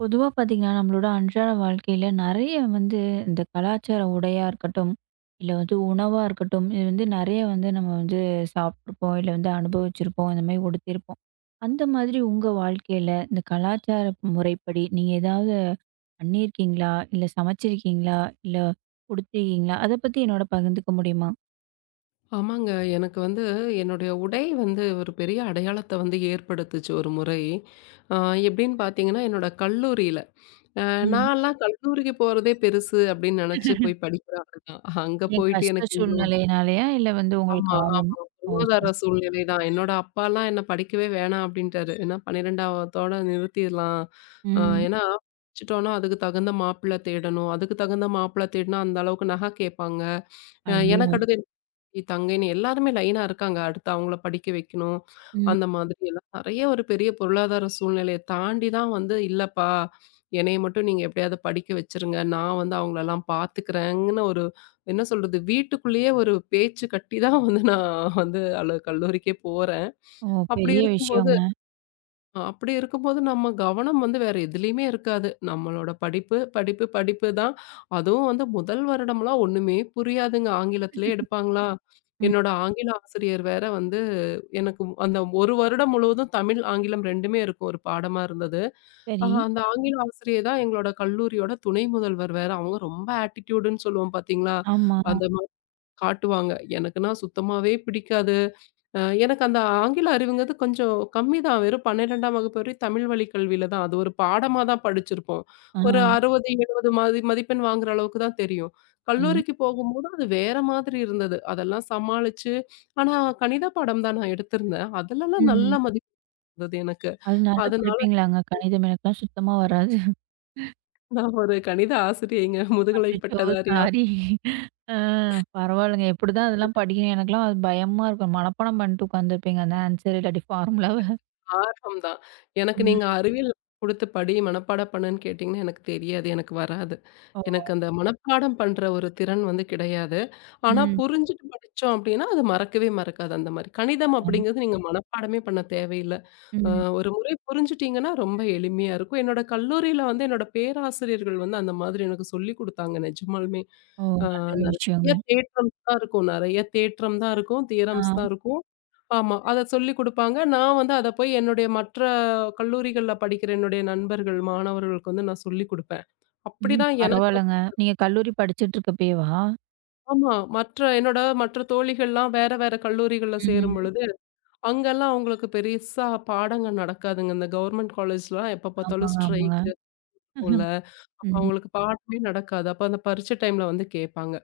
பொதுவாக பார்த்தீங்கன்னா நம்மளோட அன்றாட வாழ்க்கையில் நிறைய வந்து இந்த கலாச்சார உடையாக இருக்கட்டும், இல்லை வந்து உணவாக இருக்கட்டும், இது வந்து நிறைய வந்து நம்ம வந்து சாப்பிட்ருப்போம், இல்லை வந்து அனுபவிச்சிருப்போம், இந்த மாதிரி உடுத்திருப்போம். அந்த மாதிரி உங்கள் வாழ்க்கையில் இந்த கலாச்சார முறைப்படி நீங்கள் ஏதாவது பண்ணியிருக்கீங்களா, இல்லை சமைச்சிருக்கீங்களா, இல்லை உடுத்திருக்கீங்களா, அதை பற்றி என்னோட பகிர்ந்துக்க முடியுமா? ஆமாங்க. எனக்கு வந்து என்னுடைய உடை வந்து ஒரு பெரிய அடையாளத்த வந்து ஏற்படுத்துச்சு ஒரு முறை. அ எப்படின்னு பார்த்தீங்கன்னா, என்னோட கல்லூரியில. அ ம். நான்லாம் கல்லூரிக்கு போறதே பெருசு அப்படின்னு நெனச்சு போய் படிக்கிற ஆளு தான். அங்க ஏன், போயிட்டு கஷ்ட எனக்கு இந்த உடை சூழ்நிலையினாலயா இல்லை வந்து உங்களுக்கு ஆமா, ஆர்வம்? ஆமா. ஓ பொருளாதார சரி. சூழ்நிலை தான். என்னோட அப்பாலாம் என்ன படிக்கவே வேணாம் அப்படின்ட்டாரு. ஏன்னா 12வதோட நிறுத்திர்லாம். அ ம். ஏன்னா படிச்சுட்டோம்னா அதுக்கு தகுந்த மாப்பிள்ளை தேடணும். அதுக்கு தகுந்த மாப்பிள்ளை தேடினா அந்த அளவுக்கு நகை கேட்பாங்க. ஐயோ. எனக்கு அடுத்து தங்கைன்னு எல்லாருமே லைனா இருக்காங்க. அடுத்து அவங்கள படிக்க வைக்கணும். ம். அந்த மாதிரி எல்லாம் நெறைய ஒரு பெரிய பொருளாதார சூழ்நிலைய தாண்டி தான் வந்து, "இல்லப்பா, என்னைய மட்டும் நீங்க எப்படியாவது படிக்க வச்சுருங்க. நான் வந்து அவங்களலாம் பார்த்துக்கிறேங்கன்னு" என்ன சொல்றது? வீட்டுக்குள்ளேயே ஒரு பேச்சு கட்டி தான் வந்து நான் வந்து அல கல்லூரிக்கே போறேன். ஓ, அப்படி பெரிய இருக்கும்போது விஷயங்க. அப்படி இருக்கும்போது நம்ம கவனம் வந்து வேற எதுலயுமே இருக்காது. நம்மளோட படிப்பு, படிப்பு, படிப்பு தான். அதுவும் வந்து முதல் வருடம்லாம் ஒண்ணுமே புரியாதுங்க. ஆங்கிலத்திலே எடுப்பாங்களா? ம். என்னோட ஆங்கில ஆசிரியர் வேற வந்து எனக்கு அந்த 1 வருடம் முழுவதும் தமிழ், ஆங்கிலம் 2மே இருக்கும் ஒரு பாடமா இருந்தது. சரி. அந்த ஆங்கில ஆசிரியர் தான் எங்களோட கல்லூரியோட துணை முதல்வர் வேற. அவங்க ரொம்ப ஆட்டிட்யூடுன்னு சொல்லுவோம் பார்த்தீங்களா? ஆமா. அந்த மாரி காட்டுவாங்க. எனக்குன்னா சுத்தமாவே பிடிக்காது. எனக்கு அந்த ஆங்கில அறிவுங்கிறது கொஞ்சம் கம்மி தான். வெறும் 12ஆம் வகுப்பு வரை தமிழ் வழி கல்வியில தான். அது ஒரு பாடமா தான் படிச்சிருப்போம். ஆ. ஒரு 60, 70 மதிப்பெண் வாங்குற அளவுக்கு தான் தெரியும். சரி. கல்லூரிக்கு போகும்போது அது வேற மாதிரி இருந்தது. அதெல்லாம் சமாளிச்சு ஆனா கணித பாடம் தான் நான் எடுத்திருந்தேன். அதுலலாம் நல்ல ம். மதிப்பு இருந்தது எனக்கு. அது நல்லா அதனால படிப்பீங்களாங்க? கணிதம் எனக்கெல்லாம் சுத்தமா வராது. நான் ஒரு கணித ஆசிரியைங்க. முதுகலை அச்சச்சோ! பட்டதாரி சாரி. ஆ. பரவாயில்லங்க. எப்படிதான் அதெல்லாம் படிக்கணும்? எனக்கெல்லாம் அது பயமா இருக்கும். மனப்பாடம் பண்ணிட்டு உட்காந்துருப்பீங்க, அந்த ஆன்சர் இல்லாட்டி ஃபார்முலாவ. ஆர்வம் தான். எனக்கு நீங்க ம். அறிவியல் குடுத்து படி, மனப்பாடம் பண்ணுன்னு கேட்டீங்கன்னா, எனக்கு தெரியாது. எனக்கு வராது. ஓ! எனக்கு அந்த மனப்பாடம் பண்ற ஒரு திறன் வந்து கிடையாது. ஆனா ம். புரிஞ்சுட்டு படிச்சோம் அப்படின்னா, அது மறக்கவே மறக்காது அந்த மாரி. கணிதம் அம். அப்படிங்கிறது நீங்க மனப்பாடமே பண்ண தேவையில்ல. அ ம். ஒரு முறை புரிஞ்சுட்டீங்கன்னா ரொம்ப எளிமையா இருக்கும். என்னோட கல்லூரியில வந்து என்னோட பேராசிரியர்கள் வந்து அந்த மாதிரி எனக்கு சொல்லிக் குடுத்தாங்க நிஜமாலுமே. ஓ, அ நல்ல நெறைய விஷயங்க. தேற்றம்ஸ் தான் இருக்கும். நெறைய தேற்றம் தான் இருக்கும். தியரம்ஸ் தான் ஆ. இருக்கும். ஆமா. அத சொல்லிக் குடுப்பாங்க. நான் வந்து அத போய் என்னுடைய மற்ற கல்லூரிகள்ல படிக்கிற என்னுடைய நண்பர்கள், மாணவர்களுக்கு வந்து நான் சொல்லிக் குடுப்பேன். ம். அப்படிதான் எனக்கு பரவாயில்லங்க. நீங்க கல்லூரி படிச்சுட்டு இருக்கப்பயேவா? ஆமா. மற்ற என்னோட மற்ற தோழிகள்லாம் வேற வேற கல்லூரிகள்ல ம். சேரும்பொழுது, அங்கலாம் அவங்களுக்கு பெருசா பாடங்கள் நடக்காதுங்க. இந்த கவர்மெண்ட் காலேஜ்லாம் எப்ப பார்த்தாலும் ஆமாங்க, ஆமாங்க. ஸ்ட்ரைக் இருக்கும்ல. அப்ப ம். அவங்களுக்கு பாடமே நடக்காது. அப்ப அந்த பரீட்சை டைம்ல வந்து கேட்பாங்க.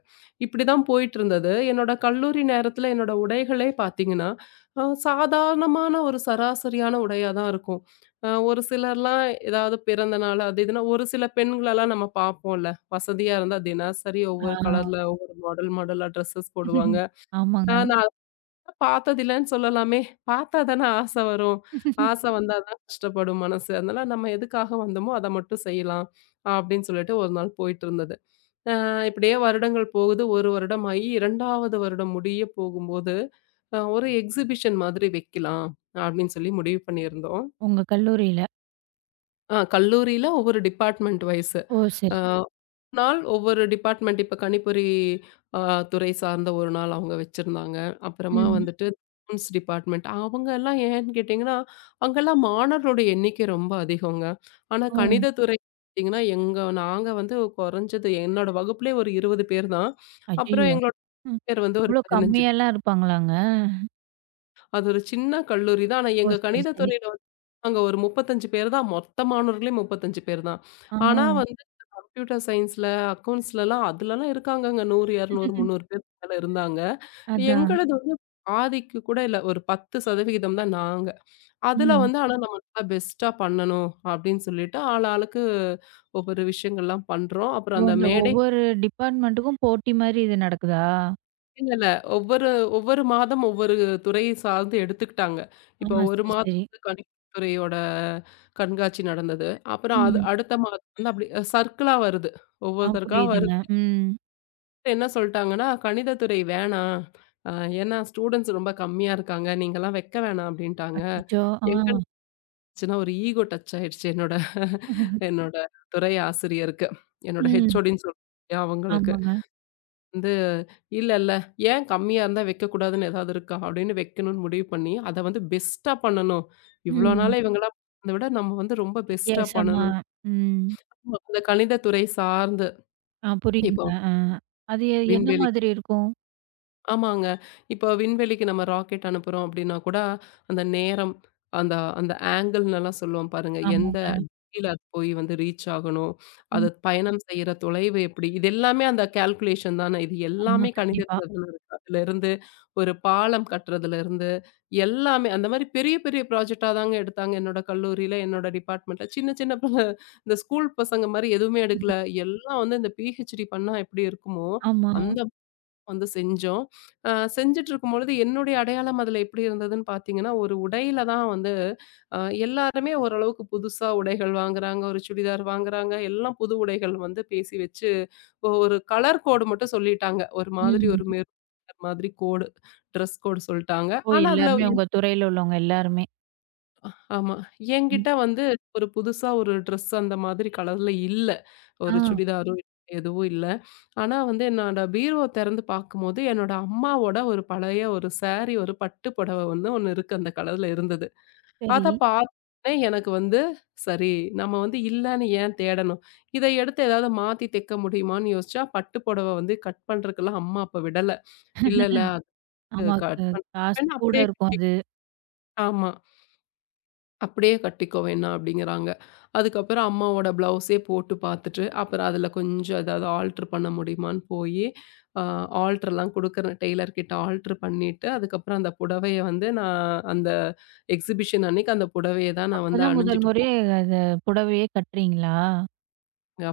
இப்படிதான் போயிட்டு இருந்தது. என்னோட கல்லூரி நேரத்துல என்னோட உடைகளே பார்த்தீங்கன்னா, சாதாரணமான ஒரு சராசரியான உடையா தான் இருக்கும். ஒரு சிலர்லாம் ஏதாவது பிறந்த நாள் அது இதுன்னா ஒரு சில பெண்களெல்லாம் நம்ம பார்ப்போம்ல. வசதியா இருந்தா தினசரி ஆ. ஒவ்வொரு கலர்ல ஒவ்வொரு மாடல் மாடலா ட்ரெஸ்ஸஸ் போடுவாங்க. ஆமாங்க. நான் பார்த்ததில்லன்னு சொல்லலாமே! பார்த்தா தானே ஆசை வரும். ஆசை வந்தா தான் கஷ்டப்படும் மனசு. அதனால நம்ம எதுக்காக வந்தோமோ, அத மட்டும் செய்யலாம். அப்டின்னு சொல்லிட்டு ஒரு நாள் போயிட்டுருந்தது. அ இப்படியே வருடங்கள் போகுது. 1 வருடம் ஆயி 2வது வருடம் முடிய போகும்போது, ஒரு எக்ஸிபிஷன் மாதிரி வைக்கலாம். அப்டின்னு சொல்லி முடிவு பண்ணியிருந்தோம். உங்க கல்லூரியில. கல்லூரியில ஒவ்வொரு டிபார்ட்மெண்ட் வைஸ். ஓ, சரி. அ நாள் ஒவ்வொரு டிபார்ட்மெண்ட் இப்ப கணிப்பொறி அ துறை சார்ந்த ஒரு நாள் அவங்க வச்சிருந்தாங்க. அப்புறமா ம். வந்துட்டு அக்கவுண்ட்ஸ் டிபார்ட்மெண்ட் அவங்க எல்லாம் ஏன்னு கேட்டீங்கன்னா, அங்கெல்லாம் மாணவர்களுடைய எண்ணிக்கை ரொம்ப அதிகங்க. ஆனா ஓ! கணித துறை பார்த்தீங்கன்னா, எங்க நாங்க வந்து குறைஞ்சது என்னோட வகுப்புலயே ஒரு 20 பேர் தான். அப்புறம் ஐயய்யோ! எங்களோட ம். பேர் வந்து ஒரு இவ்ளோ 15 பேர். கம்மியாலாம் இருப்பாங்களாங்க? அது ஒரு சின்ன கல்லூரி தான். ஆனா ஓ, எங்க சரி, கணித சரி. துறையில வந்து நாங்க ஒரு 35 பேர் தான். மொத்த மாணவர்களே 35 பேர் தான். ஆ. ஆனா வந்து கம்ப்யூட்டர் சயின்ஸ்ல, அக்கவுண்ட்ஸ்லலாம் அதுலலாம் இருக்காங்கங்க. 100, 200, 300 பேருக்கு மேல இருந்தாங்க. அதான். எங்களது வந்து பாதிக்கு கூட இல்ல. ஒரு 10% தான் நாங்க. அதுல ம். வந்து ஆனா நம்ம நல்லா பெஸ்ட்டா பண்ணணும் அப்படின்னு சொல்லிட்டு ஆளாளுக்கு ஒவ்வொரு விஷயங்கள்லாம் பண்றோம். ஓ, அப்புறம் அந்த அந்த மேடை ஒவ்வொரு டிபார்ட்மெண்ட்டுக்கும் போட்டி மாரி இது நடக்குதா? இல்ல, இல்ல. ஒவ்வொரு ஒவ்வொரு மாதம் ஒவ்வொரு துறையை சார்ந்து எடுத்துக்கிட்டாங்க. ஆ, இப்ப 1 சரி, மாதம் சரி. வந்து கணினி துறையோட கண்காட்சி நடந்தது. அப்புறம் அது ம். அடுத்த மாதம் வந்து அப்படி சர்க்கிளா வருது. ஆ, ஒவ்வொருத்தருக்கா புரியுதுங்க. வருது. ம். என்ன சொல்ட்டாங்கன்னா, "கணித துறை வேணாம். அ ஏன்னா ஸ்டூடண்ட்ஸ் ரொம்ப கம்மியா இருக்காங்க. நீங்கலாம் வைக்க வேணாம்" அப்படின்ட்டாங்க. அச்சச்சோ! ஆ. எங்க இருந்துச்சுன்னா ஒரு ஈகோ டச் ஆயிடுச்சு என்னோட என்னோட துறை ஆசிரியருக்கு. என்னோட ம். ஹெச்ஓடின்னு சொல்ல அவங்களுக்கு. ஆமாங்க. வந்து, "இல்ல, இல்ல. ஏன் கம்மியா இருந்தா வைக்கக்கூடாதுன்னு ஏதாவது இருக்கா?" அப்படின்னு வைக்கணும்னு முடிவு பண்ணி, அத வந்து பெஸ்ட்டா பண்ணணும். இவ்வளோ ம். நாளா இவங்களா பண்ணத விட, நம்ம வந்து ரொம்ப பெஸ்ட்டா வித்தியாசமா. பண்ணணும். ம். அந்த கணிதத்துறை சார்ந்து, ஆ, இப்போ புரியுதுங்க. ஆ. அது என்ன விண்வெளி மாதிரி இருக்கும்? ஆமாங்க. இப்போ விண்வெளிக்கு நம்ம ராக்கெட் அனுப்புறோம் அப்டின்னா கூட, அந்த நேரம், அந்த அந்த ஆங்கிள்னலாம் சொல்லுவோம் பாருங்க. எந்த ஆமாங்க. டிகிரில அது போய் வந்து ரீச் ஆகணும். அது ம். பயணம் செய்ற தொலைவு எப்டி? இது எல்லாமே அந்த கால்குலேஷன் தானே. இது ஆமா, எல்லாமே கண்டிப்பா. கணிதத்துல தான இருக்கு. அதுலருந்து ஒரு பாலம் கட்டுறதுலருந்து எல்லாமே அந்த மாரி பெரிய பெரிய ப்ராஜெக்ட்டா தாங்க எடுத்தாங்க. என்னோட கல்லூரியில, என்னோட டிபார்ட்மெண்ட்ல. சின்ன சின்ன பிள்ளை, இந்த ஸ்கூல் பசங்க மாரி எதுவுமே எடுக்கல. எல்லாம் வந்து இந்த பிஹெச்டி பண்ணா எப்டி இருக்குமோ, ஆமா. அந்த வந்து செஞ்சோம். அ செஞ்சுட்ருக்கும்பொழுது, என்னுடைய அடையாளம் அதுல எப்படி இருந்ததுன்னு பார்த்தீங்கன்னா, ஒரு உடையில தான் வந்து அ எல்லாருமே ஓரளவுக்கு புதுசா உடைகள் வாங்குறாங்க. ஒரு சுடிதார் வாங்குறாங்க. எல்லாம் புது உடைகள் வந்து பேசி வச்சு, ஒரு கலர் கோடு மட்டும் சொல்லிட்டாங்க. ஒரு மாதிரி ம். ஒரு மெரூன் கலர் மாதிரி கோடு, ட்ரெஸ் கோடு சொல்ட்டாங்க. ஓ, ஆனா, அதுல எல்லாருமே உங்க துறையில உள்ளவங்க எல்லாருமே. ஆமா. ம். என்கிட்ட வந்து ஒரு புதுசா ஒரு ட்ரெஸ் அந்த மாதிரி கலர்ல இல்ல. ஒரு ஆ, சுடிதாரோ எதுவும் இல்ல. ஆனா வந்து என்னோட பீரோ திறந்து பார்க்கும்போது, என்னோட அம்மாவோட ஒரு பழைய ஒரு சாரி, ஒரு பட்டு புடவ வந்து ஒண்ணு இருக்கு. அந்த கலர்ல இருந்தது. சரி. அத பார்த்தோனே எனக்கு வந்து, சரி நம்ம வந்து இல்லன்னு ஏன் தேடணும்? இத எடுத்து ஏதாவது மாத்தி தைக்க முடியுமான்னு யோசிச்சா, பட்டு புடவ வந்து கட் பண்றதுக்கெல்லாம் அம்மா அப்ப விடல. இல்ல இல்ல அது ஆமா. கட் க பண் காசு கூட அப்படியே இருக்கும் அது. ஆமா. அப்படியே கட்டிக்கோ வேணாம் அப்படிங்கிறாங்க. அதுக்கப்புறம் அம்மாவோட ப்ளவுஸே போட்டு பார்த்துட்டு, அப்புறம் அதில கொஞ்சம் ஏதாவது ஆல்டர் பண்ண முடியுமான்னு போயி, அ ஆல்டர்லாம் குடுக்குறேன் டெய்லர் கிட்ட ஆல்டர் பண்ணிட்டு, அதுக்கப்புறம் அந்த புடவைய வந்து நான் அந்த எக்ஸிபிஷன் அன்னைக்கு அந்த புடவைய தான் நான் வந்து அப்பதான் முதல் அணிஞ்சுட்டு முறையே போவேங்க. அத புடவையே கட்டுறீங்களா?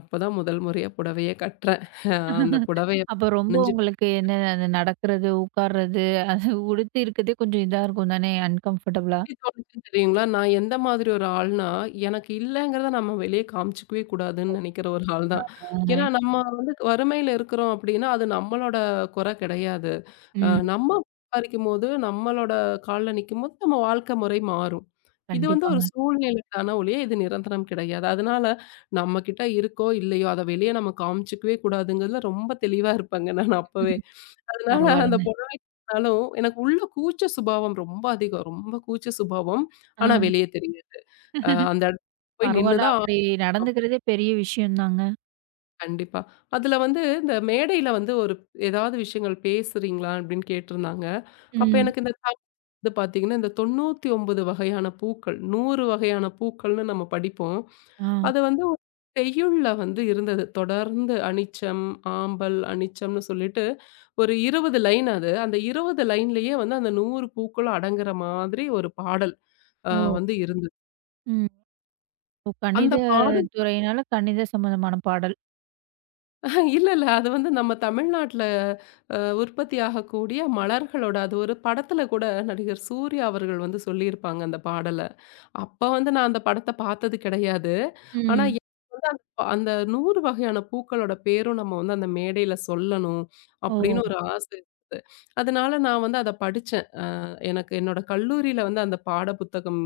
அப்பதான் முதல் முறையா புடவையே கட்டுறேன். அந்த புடவைய அப்ப ரொம்ப அணிஞ்சு உங்களுக்கு என்ன, அது நடக்கிறது, உட்கார்றது, அது உடுத்தி இருக்கிறதே கொஞ்சம் இதா இருக்கும் தானே! அன்கம்ஃபர்டபுளா. எப்படி தோணுச்சுன்னு தெரியுங்களா? நான் எந்த மாதிரி ஒரு ஆள்னா, எனக்கு இல்லங்கிறத நம்ம வெளிய காமிச்சுக்கவே கூடாதுன்னு நெனைக்கிற ஒரு ஆள் தான். ஆ. ஏன்னா நம்ம வந்து வறுமையில இருக்கிறோம் அப்டின்னா, அது நம்மளோட குறை கிடையாது. ம். நம்ம சம்பாரிக்கும்போது, நம்மளோட கால்ல நிக்கும்போது, நம்ம வாழ்க்கை முறை மாறும். இது வந்து ஒரு கண்டிப்பாங்க. சூழ்நிலைக்கான ஒழிய இது நிரந்தரம் கிடையாது. அதனால நம்மகிட்ட இருக்கோ, இல்லையோ அத வெளிய நம்ம காமிச்சுக்கவே கூடாதுங்கிறதுல ரொம்ப தெளிவா இருப்பேங்க நான் அப்பவே. அதனால அந்த பரவாயில்லங்க. புடவை கட்டினாலும் எனக்கு உள்ள கூச்ச சுபாவம் ரொம்ப அதிகம். ரொம்ப கூச்ச சுபாவம். ஆ. ஆனா வெளிய தெரியாது. அந்த இடத்துக்கு போய் நின்னு பரவாயில்ல, தான் அப்படி நடந்துக்கிறதே பெரிய விஷயம் தாங்க. கண்டிப்பா. அதுல வந்து இந்த மேடையில வந்து ஒரு ஏதாவது விஷயங்கள் பேசுறீங்களா? அப்படின்னு கேட்டிருந்தாங்க. அப்ப ம். எனக்கு இந்த தமிழ் வந்து பார்த்தீங்கன்னா, இந்த 99 வகையான பூக்கள், 100 வகையான பூக்கள்னு நம்ம படிப்போம். ஆ. அது வந்து ஒரு செய்யுள்ல வந்து இருந்தது. தொடர்ந்து அனிச்சம், ஆம்பல், அனிச்சம்னு சொல்லிட்டு ஒரு 20 லைன் அது. அந்த 20 லைன்லயே வந்து அந்த 100 பூக்களும் அடங்குற மாதிரி ஒரு பாடல் அ ஓ! வந்து இருந்தது. ம். ஓ, அந்த கணித பாடல் துறையினால கணித சம்மந்தமான பாடல். இல்ல, இல்ல. அது வந்து நம்ம தமிழ்நாட்ல உற்பத்தி ஆகக்கூடிய மலர்களோட அது ஒரு படத்துல கூட நடிகர் சூர்யா அவர்கள் வந்து சொல்லியிருப்பாங்க அந்த பாடல. அப்ப வந்து நான் அந்த படத்த பார்த்தது கிடையாது. ஆனா ம். எனக்கு வந்து அந்த அந்த 100 வகையான பூக்களோட பேரும் நம்ம வந்து அந்த மேடையில சொல்லணும் அப்படின்னு ஓ! ஒரு ஆசை இருந்தது. அதனால நான் வந்து அத படிச்சேன். எனக்கு என்னோட கல்லூரியில வந்து அந்த பாட புத்தகம்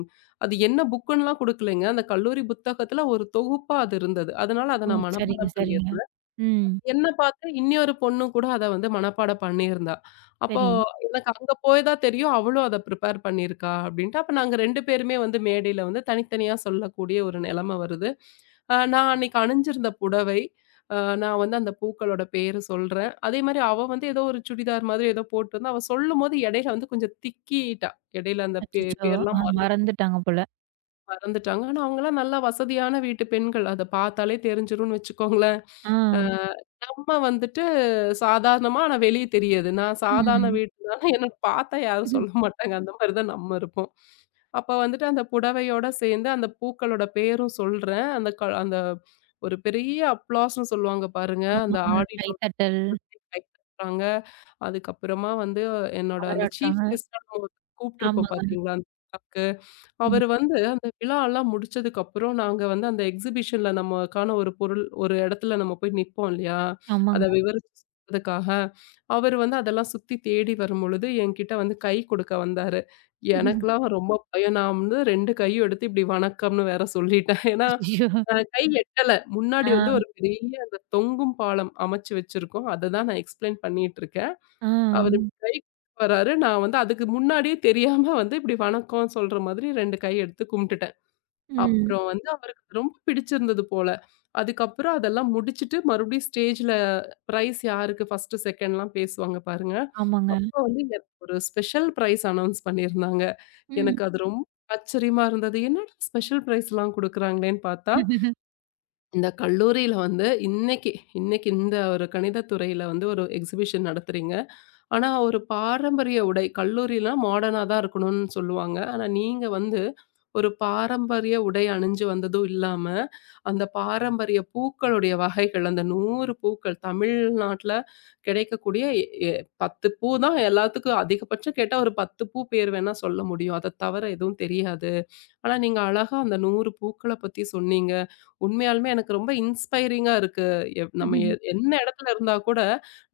அது என்ன புக்குன்னுலாம் குடுக்கலைங்க. அந்த கல்லூரி புத்தகத்துல ஒரு தொகுப்பா அது இருந்தது. அதனால அத ஓ, நான் சரிங்க, மனப்பாடம் சரிங்க. பண்ணியிருந்தேன். ம். என்ன பார்த்து இன்னொரு பொண்ணும் கூட அத வந்து மனப்பாடம் பண்ணியிருந்தா. அப்போ சரி. எனக்கு அங்க போய் தான் தெரியும். அவளும் அத ப்ரிப்பேர் பண்ணியிருக்கா அப்படின்ட்டு. அப்ப நாங்க 2 பேருமே வந்து மேடையில வந்து தனித்தனியா சொல்லக்கூடிய ஒரு நிலைமை வருது. நான் அன்னைக்கு அணிஞ்சிருந்த புடவை, அ நான் வந்து அந்த பூக்களோட பேரு சொல்றேன். அதே மாரி அவ வந்து ஏதோ ஒரு சுடிதார் மாதிரி ஏதோ போட்டிருந்தா. அவ சொல்லும்போது இடையில வந்து கொஞ்சம் திக்கிட்டா. இடையில அந்த அச்சச்சோ! ஆ, பேர்லாம் மறந்துட்டாங்க போல. மறந்துட்டாங்க. ஆனா அவங்கலாம் நல்லா வசதியான வீட்டு பெண்கள். அத பார்த்தாலே தெரிஞ்சிரும்னு வச்சுக்கோங்களேன். ஆ. ம். நம்ம வந்துட்டு சாதாரணமா ஆனா வெளிய தெரியாது. நான் சாதாரண ம். வீடுனால என்ன பார்த்தா யாரும் சொல்ல மாட்டாங்க. அந்த மாரி தான் நம்ம இருப்போம். அப்ப வந்துட்டு அந்த புடவையோட சேர்ந்து அந்த பூக்களோட பேரும் சொல்றேன். அந்த ஒரு பெரிய அப்ளாஸ்ன்னு சொல்லுவாங்க பாருங்க. அந்த ஆமாங்க. ஆடிட்டோரியத்துக்கு கைத்தட்டல், கை தட்டுறாங்க. அதுக்கப்புறமா வந்து என்னோட அந்த சீஃப் பாராட்டுறாங்க. கெஸ்ட்டா நம்ம கூப்ட்டுருப்போம் ஆமாங்க. பார்த்தீங்களா? அந்த விழாக்கு. ம். அவரு வந்து அந்த விழாலாம் முடிச்சதுக்கப்புறம், நாங்க வந்து அந்த எக்ஸிபிஷன்ல நமக்கான ஒரு பொருள் ஒரு இடத்துல நம்ம போய் நிப்போம் இல்லையா? அத ஆமாங்க. விவரிச்சு சொல்றதுக்காக, அவரு வந்து அதெல்லாம் சுத்தி தேடி வரும்பொழுது, என்கிட்ட வந்து கை கொடுக்க வந்தாரு. எனக்கெல்லாம் ரொம்ப பயம். நான் வந்து 2 கையும் எடுத்து இப்படி வணக்கம்னு வேற சொல்லிட்டேன். ஏன்னா, ஐயோ! கை எட்டல. முன்னாடி ஆ, வந்து ஒரு பெரிய அந்த தொங்கும் பாலம் அமைச்சு வச்சிருக்கோம். அத தான் நான் எக்ஸ்பிளைன் பண்ணிட்டு இருக்கேன். ஆ. அவரு கை வராரு. நான் வந்து அதுக்கு முன்னாடியே தெரியாம வந்து இப்படி வணக்கம் சொல்ற மாதிரி 2 கை எடுத்து கும்பிட்டுட்டேன். ம். அப்புறம் வந்து அவருக்கு அது ரொம்ப பிடிச்சிருந்தது போல. அதுக்கப்புறம் அதெல்லாம் முடிச்சுட்டு மறுபடியும் ஸ்டேஜ்ல பிரைஸ் யாருக்கு ஃபர்ஸ்ட், செகண்ட்லாம் பேசுவாங்க பாருங்க. ஆமாங்க. அப்போ வந்து எனக்கு ஒரு ஸ்பெஷல் பிரைஸ் அனவுன்ஸ் பண்ணியிருந்தாங்க. ம். எனக்கு அது ரொம்ப ஆச்சரியமா இருந்தது. என்னடா ஸ்பெஷல் பிரைஸ்லாம் குடுக்குறாங்களேன்னு பார்த்தா, இந்த கல்லூரியில வந்து இன்னைக்கு இன்னைக்கு இந்த ஒரு கணித துறையில வந்து ஒரு எக்ஸிபிஷன் நடத்துறீங்க. ஆனா, ஒரு பாரம்பரிய உடை கல்லூரிலாம் மாடர்னா தான் இருக்கணும்னு சொல்லுவாங்க. ஆனா, நீங்க வந்து ஒரு பாரம்பரிய உடை அணிஞ்சு வந்ததும் இல்லாம, அந்த பாரம்பரிய பூக்களுடைய வகைகள், அந்த 100 பூக்கள் தமிழ்நாட்ல கிடைக்கக்கூடிய எ எ 10 பூ தான் எல்லாத்துக்கும் அதிகபட்சம் கேட்டா ஒரு 10 பூ பேர் வேணா சொல்ல முடியும். அத தவிர எதுவும் தெரியாது. ஆனா, நீங்க அழகா அந்த 100 பூக்கள பத்தி சொன்னீங்க. உண்மையாலுமே எனக்கு ரொம்ப இன்ஸ்பைரிங்கா இருக்கு. நம்ம என்ன இடத்துல இருந்தா கூட,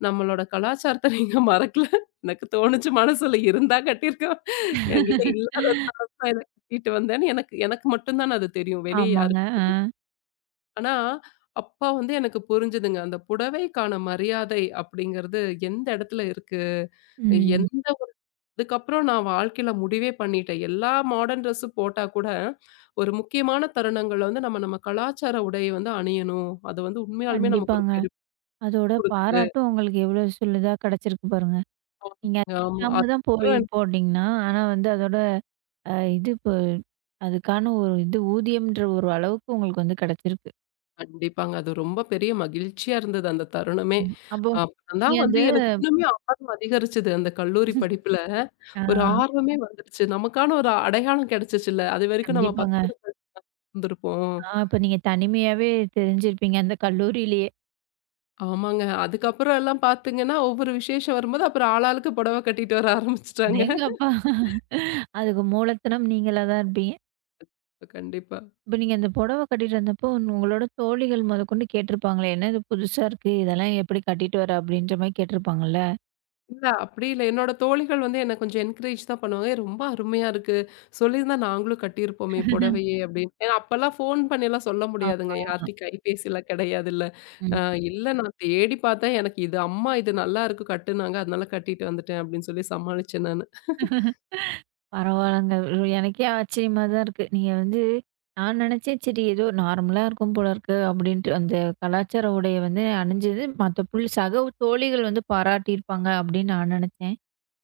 நம்மளோட கலாச்சாரத்த நீங்க மறக்கல. எனக்கு தோணுச்சு மனசுல இருந்தா கட்டியிருக்கோம். என்கிட்ட இல்லாதது தான் எனக்கு கட்டிட்டு வந்தேன்னு எனக்கு எனக்கு மட்டும் தான் அது தெரியும். வெளிய ஆமாங்க. யாருக்கு ஆ. ஆனா, அப்ப வந்து எனக்கு புரிஞ்சுதுங்க. அந்த புடவைக்கான மரியாதை அப்படிங்கிறது எந்த இடத்துல இருக்கு? ம். எந்த அதுக்கப்புறம் நான் வாழ்க்கையில முடிவே பண்ணிட்டேன். எல்லா மாடர்ன் ட்ரெஸ் போட்டா கூட, ஒரு முக்கியமான தருணங்கள்ல வந்து நம்ம நம்ம கலாச்சார உடைய வந்து அணியணும். அது வந்து உண்மையாலுமே நமக்கு ஒரு கண்டிப்பாங்க. பெருமை அதோட குடுக்குது. பாராட்டும் உங்களுக்கு எவ்வளோ சொல்லுதா கிடைச்சிருக்கு பாருங்க. நீங்க அது ஆமா, ஆமா. இல்லாம தான் போய் அதுக்கப்புறம் எனக்கு போனீங்கன்னா, ஆனா வந்து அதோட அ இது இப்போ அதுக்கான ஒரு இது ஊதியம்ன்ற ஒரு அளவுக்கு உங்களுக்கு வந்து கிடைச்சிருக்கு. கண்டிப்பாங்க. அது ரொம்ப பெரிய மகிழ்ச்சியா இருந்தது அந்த தருணமே. ம். அப்போ அப்பறம் தான் நீங்க வந்து அந்த எனக்கு இன்னுமே ஆர்வம் அதிகரிச்சது. அந்த கல்லூரி படிப்புல ஆ. ஒரு ஆர்வமே வந்துருச்சு. நமக்கான ஒரு அடையாளம் கிடைச்சுச்சுல்ல. அதுவரைக்கும் நம்ம கண்டிப்பாங்க. 10ஓட இருந்திருப்போம். ஆ, அப்ப நீங்க தனிமையாவே தெரிஞ்சிருப்பீங்க, அந்த கல்லூரியிலேயே. ஆமாங்க. அதுக்கப்புறம் எல்லாம் பார்த்தீங்கன்னா, ஒவ்வொரு விசேஷம் வரும்போது, அப்புறம் ஆளாளுக்கு புடவை கட்டிட்டு வர ஆரம்பிச்சுட்டாங்க. அடேங்கப்பா! அதுக்கு மூலத்தனம் நீங்களா தான் இருப்பீங்க. கண்டிப்பா. இப்ப நீங்க அந்த புடவ கட்டிட்டு வந்தப்போ, உங்களோட தோழிகள் முதற்கொண்டு கேட்டிருப்பாங்களே, "என்ன இது புதுசா இருக்கு? இதெல்லாம் எப்படி கட்டிட்டு வர?" அப்படின்ற மாரி கேட்டிருப்பாங்கல்ல? இல்ல அப்படி இல்ல. என்னோட தோழிகள் வந்து என்ன கொஞ்சம் என்கரேஜ் தான் பண்ணுவாங்க. "ஏய் ரொம்ப அருமையா இருக்கு. சொல்லியிருந்தா நாங்களும் கட்டியிருப்போமே புடவையே" அப்படின்னு. ஏன்னா அப்பலாம் ஃபோன் பண்ணிலாம் சொல்ல முடியாதுங்க. ஆமா. யார்ட்டயும் கைபேசிலாம் கிடையாதுல்ல. ம். "இல்ல இல்ல நான் தேடி பார்த்தேன். எனக்கு இது அம்மா இது நல்லாருக்கு கட்டுனாங்க. அதனால கட்டிட்டு வந்துட்டேன்" அப்படின்னு சொல்லி சமாளிச்சேன் நானு. பரவால்லங்க. எனக்கே ஆச்சரியமா தான் இருக்கு. நீங்க வந்து நான் நெனச்சேன், சரி ஏதோ நார்மலா இருக்கும் போல இருக்கு அப்படின்ட்டு, அந்த கலாச்சார உடைய வந்து அணிஞ்சது மத்த புள் சக தோழிகள் வந்து பாராட்டியிருப்பாங்க அப்படின்னு நான் நெனச்சேன்.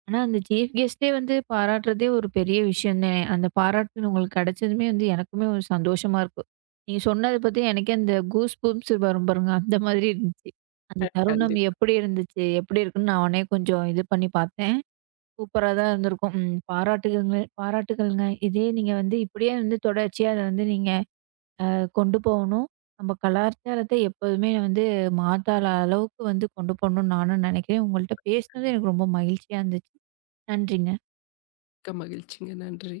ஆனா, அந்த சீஃப் கெஸ்ட்டே வந்து பாராட்டுறதே ஒரு பெரிய விஷயம் தானே! அந்த பாராட்டு உங்களுக்கு கிடைச்சதுமே வந்து எனக்குமே ஒரு சந்தோஷமா இருக்கு. நீங்க சொன்னத பத்தி எனக்கே அந்த கூஸ் பம்ப்ஸ் வரும் பாருங்க, அந்த மாதிரி இருந்துச்சு. அந்த தருணம் கண்டிப்பா. எப்படி இருந்துச்சு? எப்படி இருக்குன்னு நான் உடனே கொஞ்சம் இது பண்ணி பார்த்தேன். சூப்பரா தான் இருந்திருக்கும். ம், பாராட்டுகங்க, பாராட்டுகள்ங்க. இதே நீங்க வந்து இப்படியே வந்து தொடர்ச்சியா அத வந்து நீங்க கொண்டு போகணும். நம்ம கலாச்சாரத்த எப்போதுமே வந்து மாத்தாத அளவுக்கு வந்து கொண்டு போகணும்னு நானும் நினைக்கிறேன். உங்கள்ட்ட பேசினது எனக்கு ரொம்ப மகிழ்ச்சியா இருந்துச்சு. நன்றிங்க. மிக்க மகிழ்ச்சிங்க. நன்றி.